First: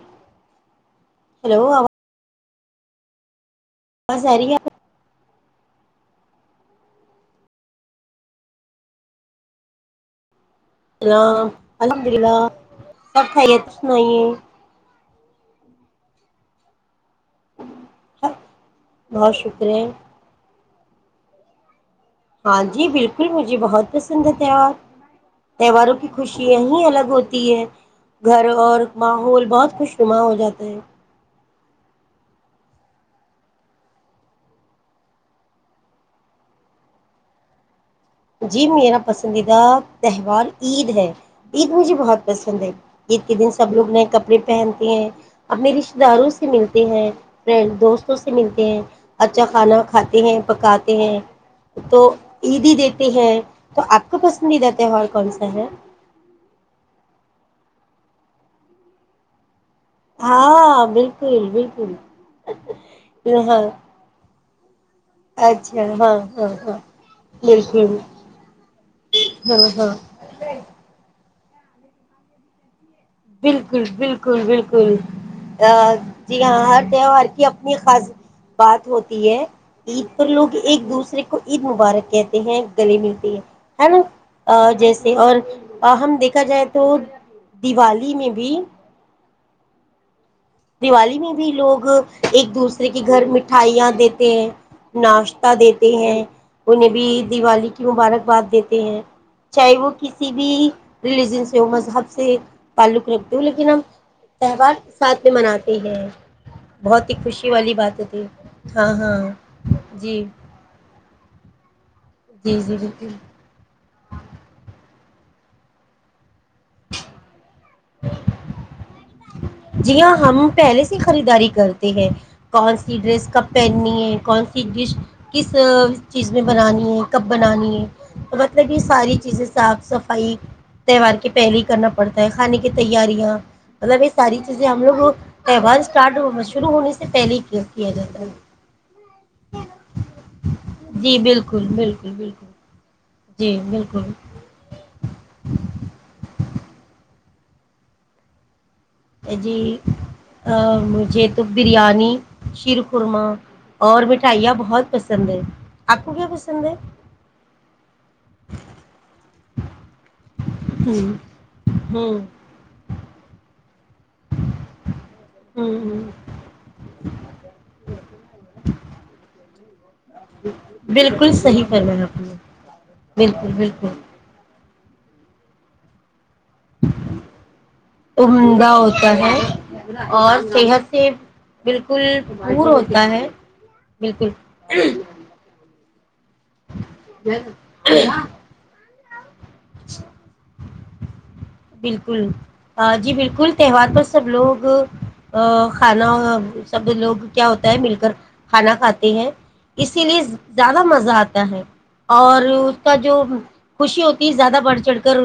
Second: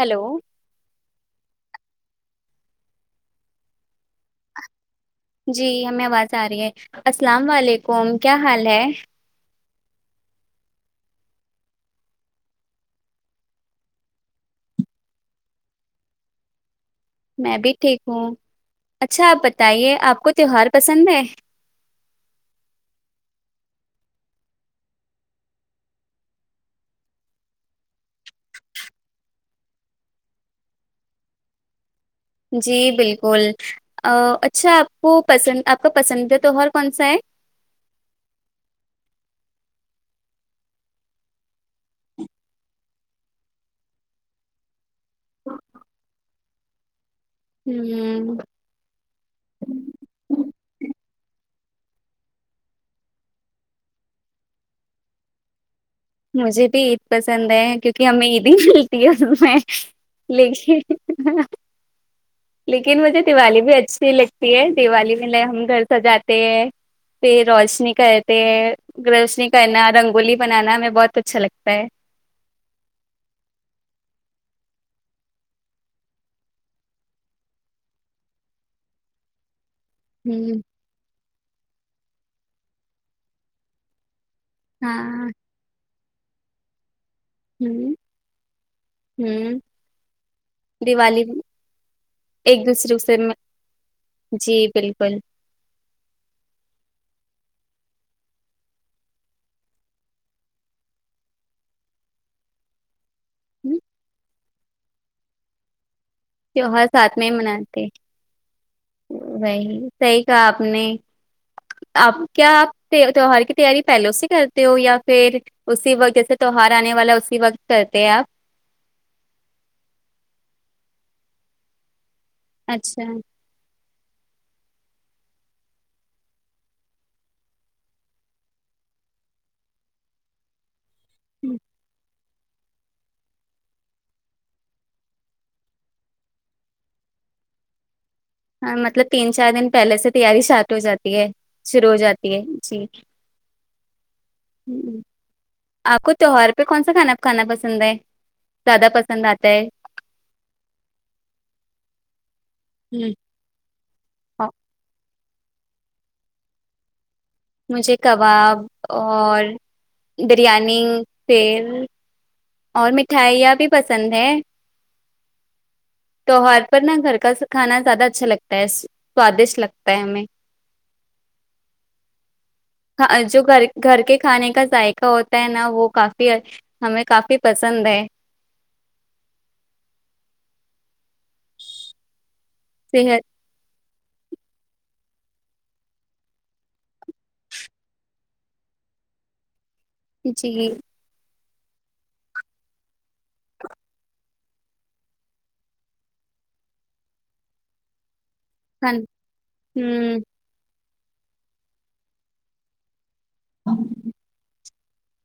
Hello hello بس اری ہے جی ہمیں آواز آ رہی ہے السلام وعلیکم کیا حال ہے ہیلو الحمد للہ سب کائیے کشنا آئیے میں بھی ٹھیک ہوں اچھا بہت آپ شکر ہے بتائیے آپ کو تیوہار پسند ہے ہاں جی بالکل مجھے بہت پسند ہے تہوار تہواروں کی خوشیا ہی الگ ہوتی ہے گھر اور ماحول بہت خوش نما ہو جاتا ہے جی بالکل اچھا آپ کو پسند آپ کا پسندیدہ تہوہار کون سا ہے جی میرا پسندیدہ تہوار عید ہے عید مجھے بہت پسند ہے عید کے دن سب لوگ نئے کپڑے پہنتے ہیں اپنے رشتے داروں سے ملتے ہیں فرینڈ دوستوں سے ہ ملتے ہیں اچھا کھانا کھاتے ہیں پکاتے ہیں تو عید ہی د ہے تو آپ کا پسندیدہ تہوار کون سا ہے مجھے بھی عید پسند ہے کیونکہ ہمیں عید ہی ملتی ہے اس میں ہاں لیکن بالکل بالکل لیکن مجھے دیوالی ہاں بھی اچھی لگ دتی ہے [unintelligible] دیوالی میں لے ہم گھر اچھا ہاں سجاتے ہاں ہیں ہاں پھر روشنی بالکل کرتے ہیں روشنی ہاں کرنا ہاں رنگولی بنانا ہمیں بہت اچھا لگتا پ [unintelligible] بالکل بالکل بالکل جی ہاں ہر تہوار کی اپنی خاص بات ہوتی ہے عید پر لوگ ہ ایک دوسرے کو عید مبارک کہتے ہیں گل ملتی ہے ہے نا جیسے ہاں اور ہم دیکھا جائے تو ہوں [inaudible] دیوالی بھی ہوں دیوالی میں بھی لوگ ایک دوسرے کے گھر مٹھائیاں دیتے ہیں جی بالکل ناشتہ دیتے ہیں انہیں بھی دیوالی کی مبارکباد دیتے ہیں چاہے وہ کسی بھی ریلیجن سے ہو مذہب سے تعلق رکھ تو لیکن ہوں، تہوار سات مناتے ہیں تیوہار ساتھ میں ہی خوشی والی مناتے بات ہوتی ہے ہاں ہاں وہی صحیح جی کہا آپ نے آپ کیا جی آپ جی بالکل تیوہار کی تیاری پہلے اس سے کرتے ہو یا پھر اسی و جیسے تو ہار آنے والا ہے اسی وقت کرتے ہیں آپ جی ہاں ہم پہلے سے خریداری کرتے ہیں کون سی اچھا ڈریس کب پہن کون سی ڈش کس چیز میں بنانی ہے کب بنانی ہے تو مطلب یہ ساری چیزیں صاف صفائی تہوار کے پہل ہی کرنا پڑتا کھانے کی تیاریاں مطلب اس ساری چیزیں ہم لوگ تہوار اسٹارٹ شروع ہونے سے پہلے ہی کیا جاتا ہے ہاں مطلب تین چار دن پہلے سے تیاری شارٹ ہو جاتی جی ہے بالکل شروع ہو بالکل جاتی ہے بالکل جی جی بالکل آپ کو تیوار پہ کون سا کھانا کانا پسند ہے زیادہ پسند آتا جی ہے مجھے تو بریانی شیر ہوں، خورما اور مٹھائیاں بہت پسند پسند ہے آک کو کیا پسند ہے مجھے کباب اور بریانی ہوں پیل ہوں اور مٹھائیاں بھی پسند ہیں ہوں ہ تہوار پر نا گھر کا کھانا زیادہ اچھا لگتا ہے سوادشٹ لگتا ہے بالکل صحیح کرنا ہے آپ نے بالکل بالکل ذائق ہوتا ہے نا وہ کا ہمیں کافی پسند ہے عمدہ ہوتا ہے اور سی ہ سے [inaudible] [unintelligible] بالکل دور ہوتا ہے صحت بالکل [inaudible] جی بالکل جی بالکل تہوار پر سب لوگ کھانا سب لوگ کیا ہوتا ہے مل کر کھانا کھان کھاتے ہیں اسلیے ہوں زیادہ مزہ مزہ آتا ہے اور اس کا جو [unintelligible] خوشی ہوتی ہے زیادہ بڑھ چڑھ کر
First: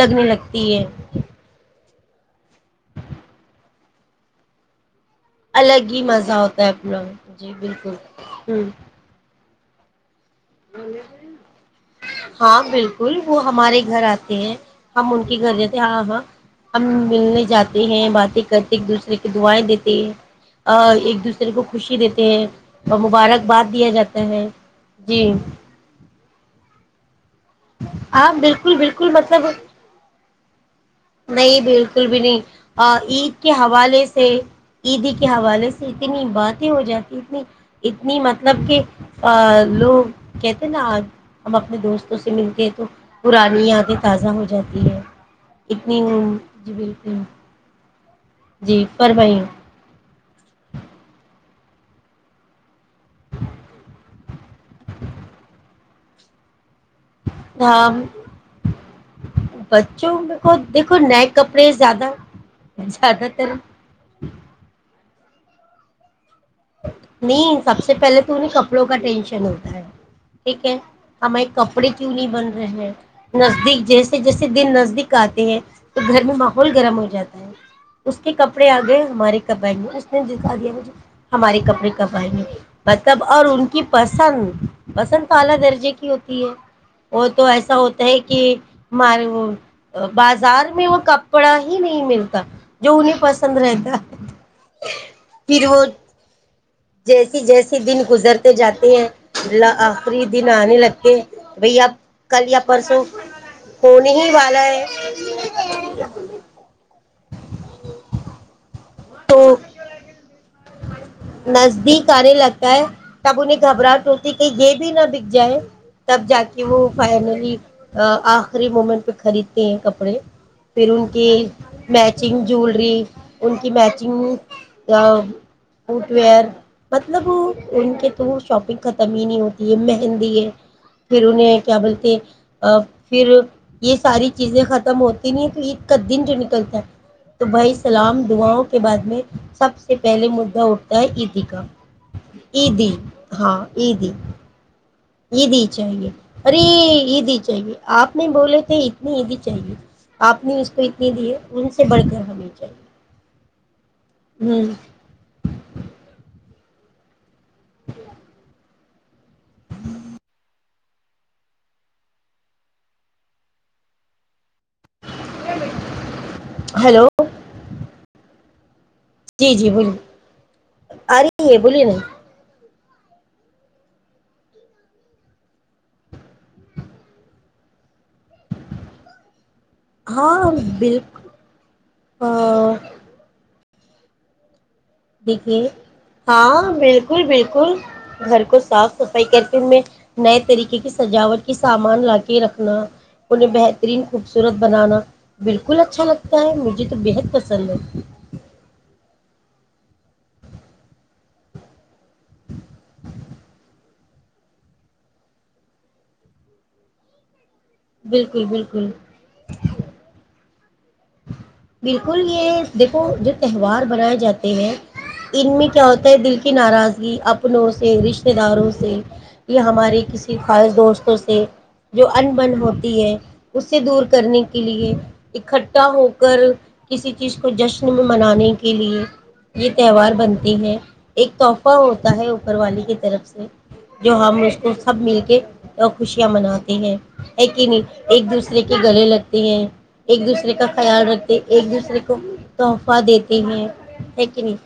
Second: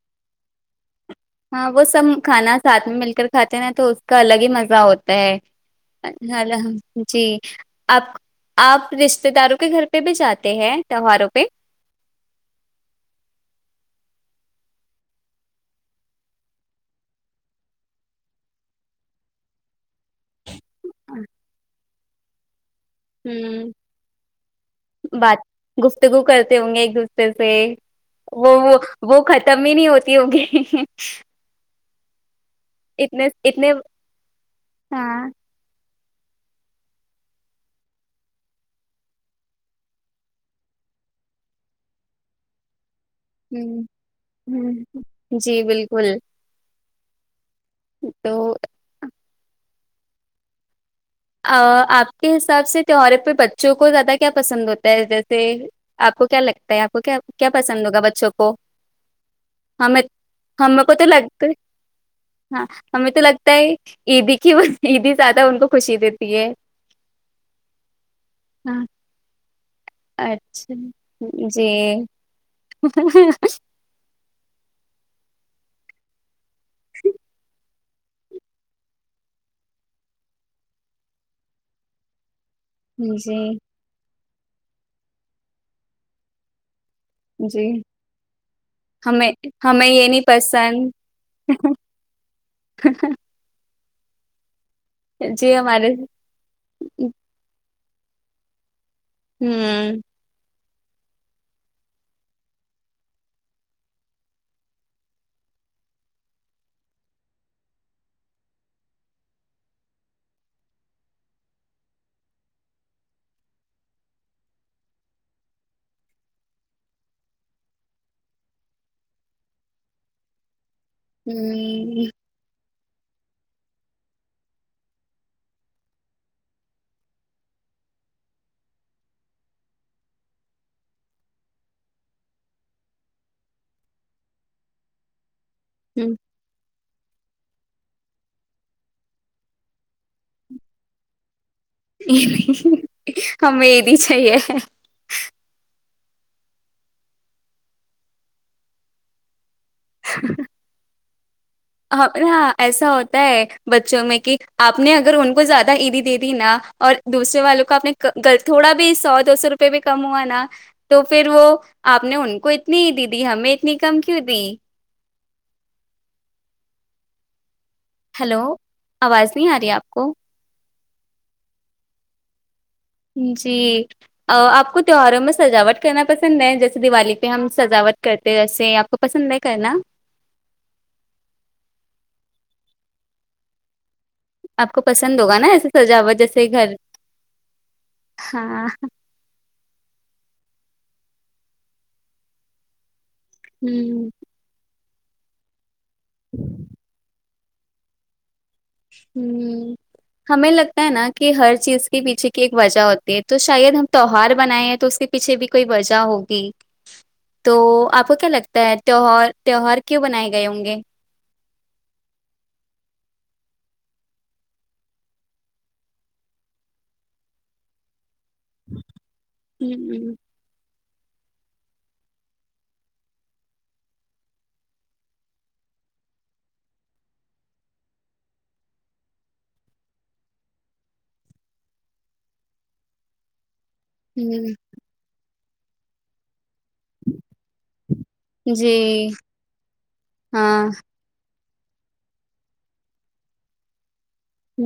لگنے لگتے تین [inaudible] [unintelligible] ہاں وہ سب کھانا ساتھ میں مل کر کھاتے ہیں نا تو اس کا الگ ہی مزہ ہوتا الگ ہی مزہ ہوتا ہوتا اپنا ہے جی بالکل آپ ہوں آپ رشتے داروں کے گھر پہ بھی جاتے ہیں تہواروں پہ ہاں بالکل وہ ہمارے گھر آتے ، ہیں ہم ان کے گھر جاتے ہاں ہاں ہم ملنے جاتے ہیں باتیں کرتے ایک دوسرے کو دعائیں دیتے ایک دوسرے کو خوشی دیتے ہیں اور ہ مبارکباد دیا جاتا ہے جی بات گفتگو کرتے ہونگے آپ وہ بالکل وہ بالکل وہ مطلب ختم ہی نہیں ہوتی ہوگی نہیں بالکل بالکل بھی نہیں اتنے عید کے اتنے حوالے سے عیدی کے ہاں حوالے سے اتنی باتیں ہو جاتی اتنی اتنی مطلب کہ لوگ کہتے ہیں نا ہم اپنے دوستوں سے ملتے ہیں تو پرانی ہوں یادیں تازہ ہو جاتی ہ ہیں جی اتنی بالکل ج [inaudible] [unintelligible] تین [inaudible] [unintelligible] [inaudible] تو جی فرمائیں آپ کے حساب سے تہواروں پہ بچوں کو زیادہ کیا پسند ہوتا ہے جیسے آپ کو کیا لگتا لگتا ہے آپ کو کیا کیا پسند ہاں ہوگا بچوں کو ہم بچوں کو دیکھو تو نئے لگتا ہے کپڑے زیادہ ہاں ہمیں تو زیادہ لگتا تر ہے عیدی کہ عیدی [unintelligible] زدہ [unintelligible] خوشی د [unintelligible] نہیں سب سے پہلے تو انہیں ہاں کپڑوں کا ٹینشن ہو ٹھیک اچھا ہے ہمے کپڑے جی کیوں نہیں بن رہے ہیں نزدیک جیسے جیسے دن نزدیک آتے ہیں تو گھر میں ماحول گرم ہو جاتا ہے اس کے کپڑے آگئے ہمارے کبگ میں اس نے دا دیا مجھ ہمارے کپڑے کب آئیں گے مطلب اور جی ان کی پرس پسند پہلے کرکے کی ہوتی ہے [unintelligible] وہ تو جی ایسا ہوتا ہے کہ ہمیں ہمیں یہ نہیں بازار میں پسند وہ کپڑا ہی نہیں ملتا جو انہیں پسند رہتا [inaudible] جی پھر وہ ہمارے جیسی جیسی دن گزرتے جاتے ل ہوں خریدی ن نہیں لگ بائی اب کل یا پرسوں فنے ہی والا ہے تو نزدیک آنے لگتا ہے تب انہیں گھبراہٹ ہوتی کہ یہ بھی نہ بک جائے تب جا کے وہ فائنلی آخری مومنٹ پہ خریدتے ہیں کپڑے پھر ان کی ہوں میچنگ جوول ی ان کی میچنگ فوٹ ویئر مطلب ان کے تو شاپنگ ختم ہی نہیں ہوتی ہے مہندی ہے پھر انہیں کیا بولتے پھر یہ ساری چیزیں ختم ہوتی ت تو اید کا ہوں۔ دن جو نکلتا ہے تو بھائی سلام دعاؤں کے بعد میں سب سے پہلے مجھ ھ اٹتا ہے یہیدقا نہیں ہمیں یہ بھی چاہیے ہے یہ دی چاہیے ارے یہ دی چاہیے آپ نہیں بولے تھے اتنی دی چاہیے آپ نے اس پہ کی لیے ہ ایسا ہوتا ہے بچوں میں کہ ہ آپ نے اگر ان کو زیادہ عیدی دے دی نہا اور دوسرے والوں کو آپ نے تھوڑا بھی سو دو سو روپئے بھی کم ہوا نا تو پھر وہ آپ نے ان کو اتنی دی دیی ہمیں اتنی کم کیوں دی ہیلو ہلو آواز نہیں جی آ جی رہی آپ بولیے کو آ رہ ہے بولیے نہیں جی آپ کو تیواروں میں سجاوٹ کرنا پسند ہے جیسے دیوالی پہ ہم سجاوٹ کرتے ویسے آپ کو پسند نہیں ہاں بالکل آپ کو پسند ہوگا نا دیکھیے ایسے سجاوٹ جیسے ہاں گھر بالکل بالکل گھر کو ہاں صاف صفائی کرتے ان میں نئے طریقے کی سجاوٹ کے سامان لا کے رکھنا انہیں بہترین ہوں خوبصورت بنانا بالکل اچھا لگتا ہے مجھے تو بےحد پسند ہے ہ ہمیں لگتا ہے نا کہ ہر چیز کے پیچھے کی ایک وجہ ہوتی ہے تو شاید ہم تہوار بنائے ہیں تو اس کے پیچھے بھی کوئی وجہ ہوگی تو آپ کو کیا بالکل لگتا ہے بالکل تیوار تیوہار کیوں بنائے گئے ہوں گے بالکل یہ دیکھو جو تہوار بنائے جاتے ہیں ان میں کیا ہوتا ہے دل کی ناراضگی اپنوں سے رشتے داروں سے یہ ہمارے کسی خاص دوست سے جو ان بن ہوتی ہے اس سے دور کرنے کے لیے اکٹھا چٹا ہو کر کسی چیز کو جشن میں منانے کے لیے یہ تہوار بنتے ہیں ایک تحفہ ہوتا ہے اوپر والی کی طرف سے جو ہم اس ہ کو سب مل کے تو خوشیاں مناتے ہیں کہ نہیں ایک دوسرے کے گلے جی لگتے ہیں ایک دوسرے ہاں کا تے ایک دوسرے کو تحفہ دیتے ہیں ہے کہ نہیں ہ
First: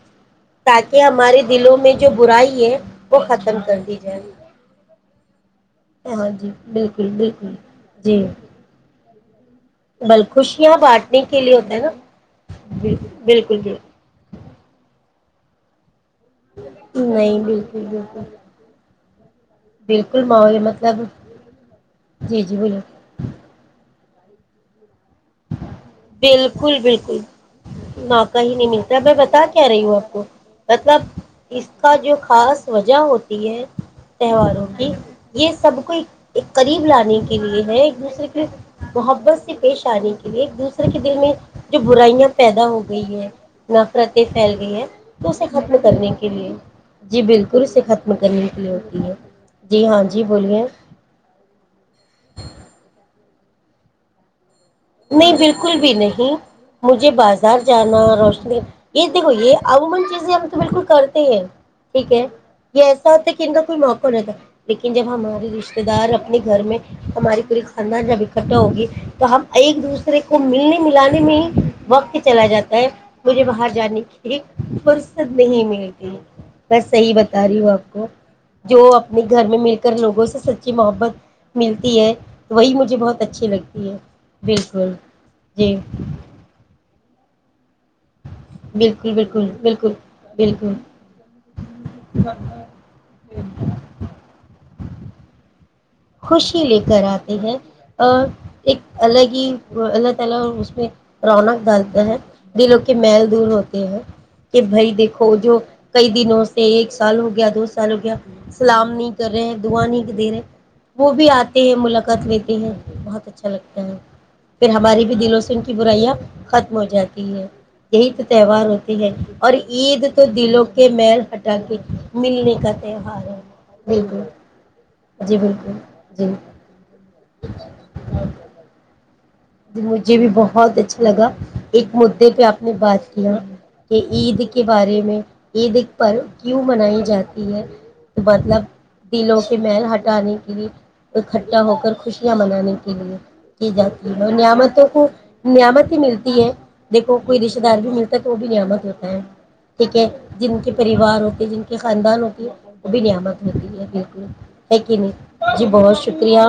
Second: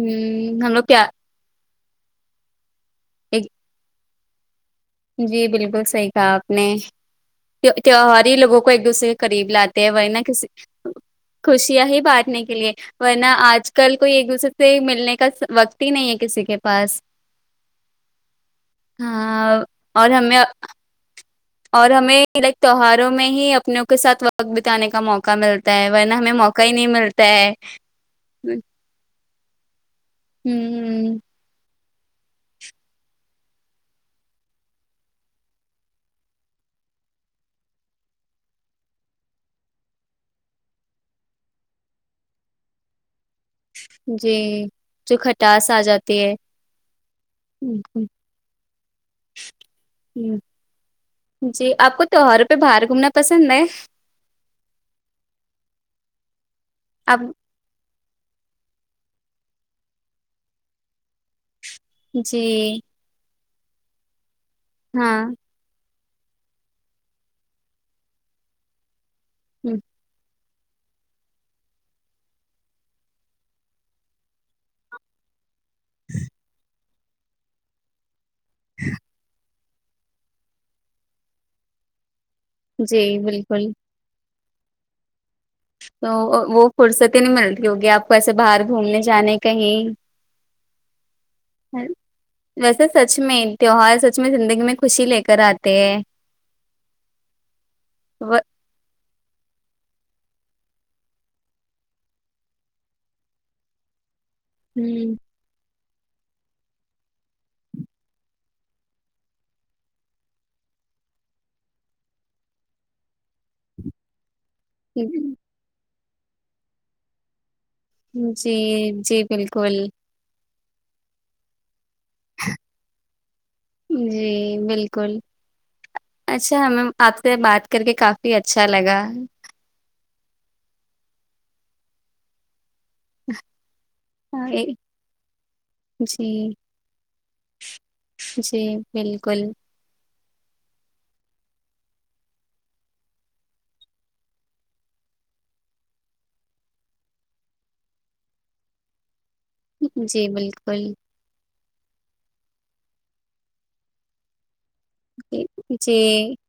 ہم لوگ تاکہ کیا ہمارے دلوں میں جو برائی ہے وہ ایک ختم کری ج [inaudible] جی بالکل صحیح کہا آپ نے بالکل بالکل جی تیوہار ہی لوگوں کو ایک دوسرے کے قریب لاتے ہیں وہی نہ بل کسی خوشیاں بانٹنے کے لیے ہوتا ہے خوشیاں نا ہی بانٹنے کے لیے بال ورنہ بالکل آج کل بالکل کوئی ایک دوسرے سے مل نے کا وقت ہی نہیں ہے کسی کے پاس نہیں بالکل بالکل بالکل ہاں اور بالکل ہمیں ما مطلب اور ہمیں جی لائک جی بولو تیواروں میں ہی اپنوں کے ساتھ وقت بتانے کا موقع مل بالکل بالکل موقع ہی نہیں ملتا میں ب کیا رہی ہوا مطلب ہ اس کا جو خاص وجہ ہوتی ہے تہواروں کی یہ سب کو ایک قریب لانے کے لیے ہے ایک دوسرے کے محبت سے پیش آنے کے لیے ایک دوسرے ر کے دل میں جو برائیاں پیدا ہو گئی ہے نفرتیں جی پھیل گئی ہے جو تو اسے کھٹاس ختم آ کرنے جاتی کے ہے لیے جی بالکل اسے ختم کرنے کے لیے ہوتی ہے جی ہاں جی بولیے جی آپ کو تیوہاروں پہ باہر گھومنا پسند ہے نہیں بالکل بھی نہیں مجھے آپ بازار جانا ہ ٹھیک ہے جی یہ ایسا ہوتا ہے کہ کن کا کوئی موق ہو رہے گا لیکن جب ہاں ہمارے رشتتے دار اپنے گھر میں ہماری پوری خاندان جب اکٹھا ہوگی تو ہم ایک دوسرے ملنے ملانے میں ہی وقت چلا جاتا ہے مجھے باہر جانے کی فرصت نہیں ملی بس صحیح بتا رہی ہوں آپ کو جو اپنے گھر میں مل کر لوگوں سے سچی محبت ملتی ہے وہی مجھے جی بہت اچھی بالکل لگتی ہے ویژول تو وہ پر س نہیں ملتی ہوگی آپ وسے باہر گھومنے بالکل جانے بالکل کہیں بالکل بالکل ویسے سچ میں تیوہار سچ میں زندگی میں خوشی لے کر آ خوشی لے کر آتے ہیں اور ہ ایک [unintelligible] کہ بھائی دیکھو جو کئی دنوں سے ایک سال ہو گیا دو سال ہو گیا سلام نہیں کر رہے دعا نہیں دے رہے وہ بھی آتے ہیں ملاقات لیتے ہیں بہت اچھا لگتا ہے پھر ہماری بھی دلوں سے ان کی برائیاں ختم ہو جاتی ہے یہی تو تہوار جی ہوتے ہے جی اور بالکل عید تو دلوں کے مل ہٹا کے ملنے کا تہوار ہے بالکل جی بالکل جی اچھام آپ سے بات کر کے کافی اچھا لگا ہاں مجھے بھی بہت اچھا لگا ایک مددے پہ آپ نے بات کیا کہ عید کے جی بارے میں عید پر کیوں منائی جاتی ہے مطلب جی دلوں بالکل کے محل ہٹانے اکٹھا ہو کر خوشیاں منانے کے لیے کی جاتی اور نعمتوں کو نعمت ہی ملتی ہے دیکھو کوئی رشتتے دار بھی ملتا ہے تو وہ بھی نعمت ہوتا ہے ٹھیک ہے جی جن کے بالکل پریوار ہوتے جن کے خاندان ہوتے وہ بھی نعمت ہوتی ہے بالکل ہے کہ نہیں جی بہت شکریہ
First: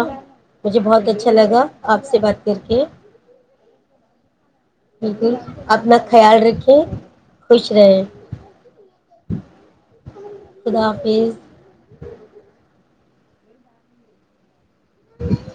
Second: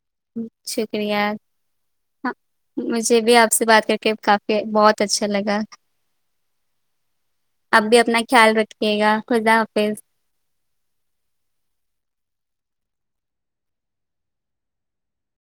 مجھے بہت شکریہ اچھا لگا آپ سے بات کر کے مجھے بھی آپ سے بات کر کے کافی بہت اچھا بالکل لگا اپنا خیال رکھیں خوش اپ بھی رہیں اپنا خیال رکھیے گا خدا حافظ خدافظ ہ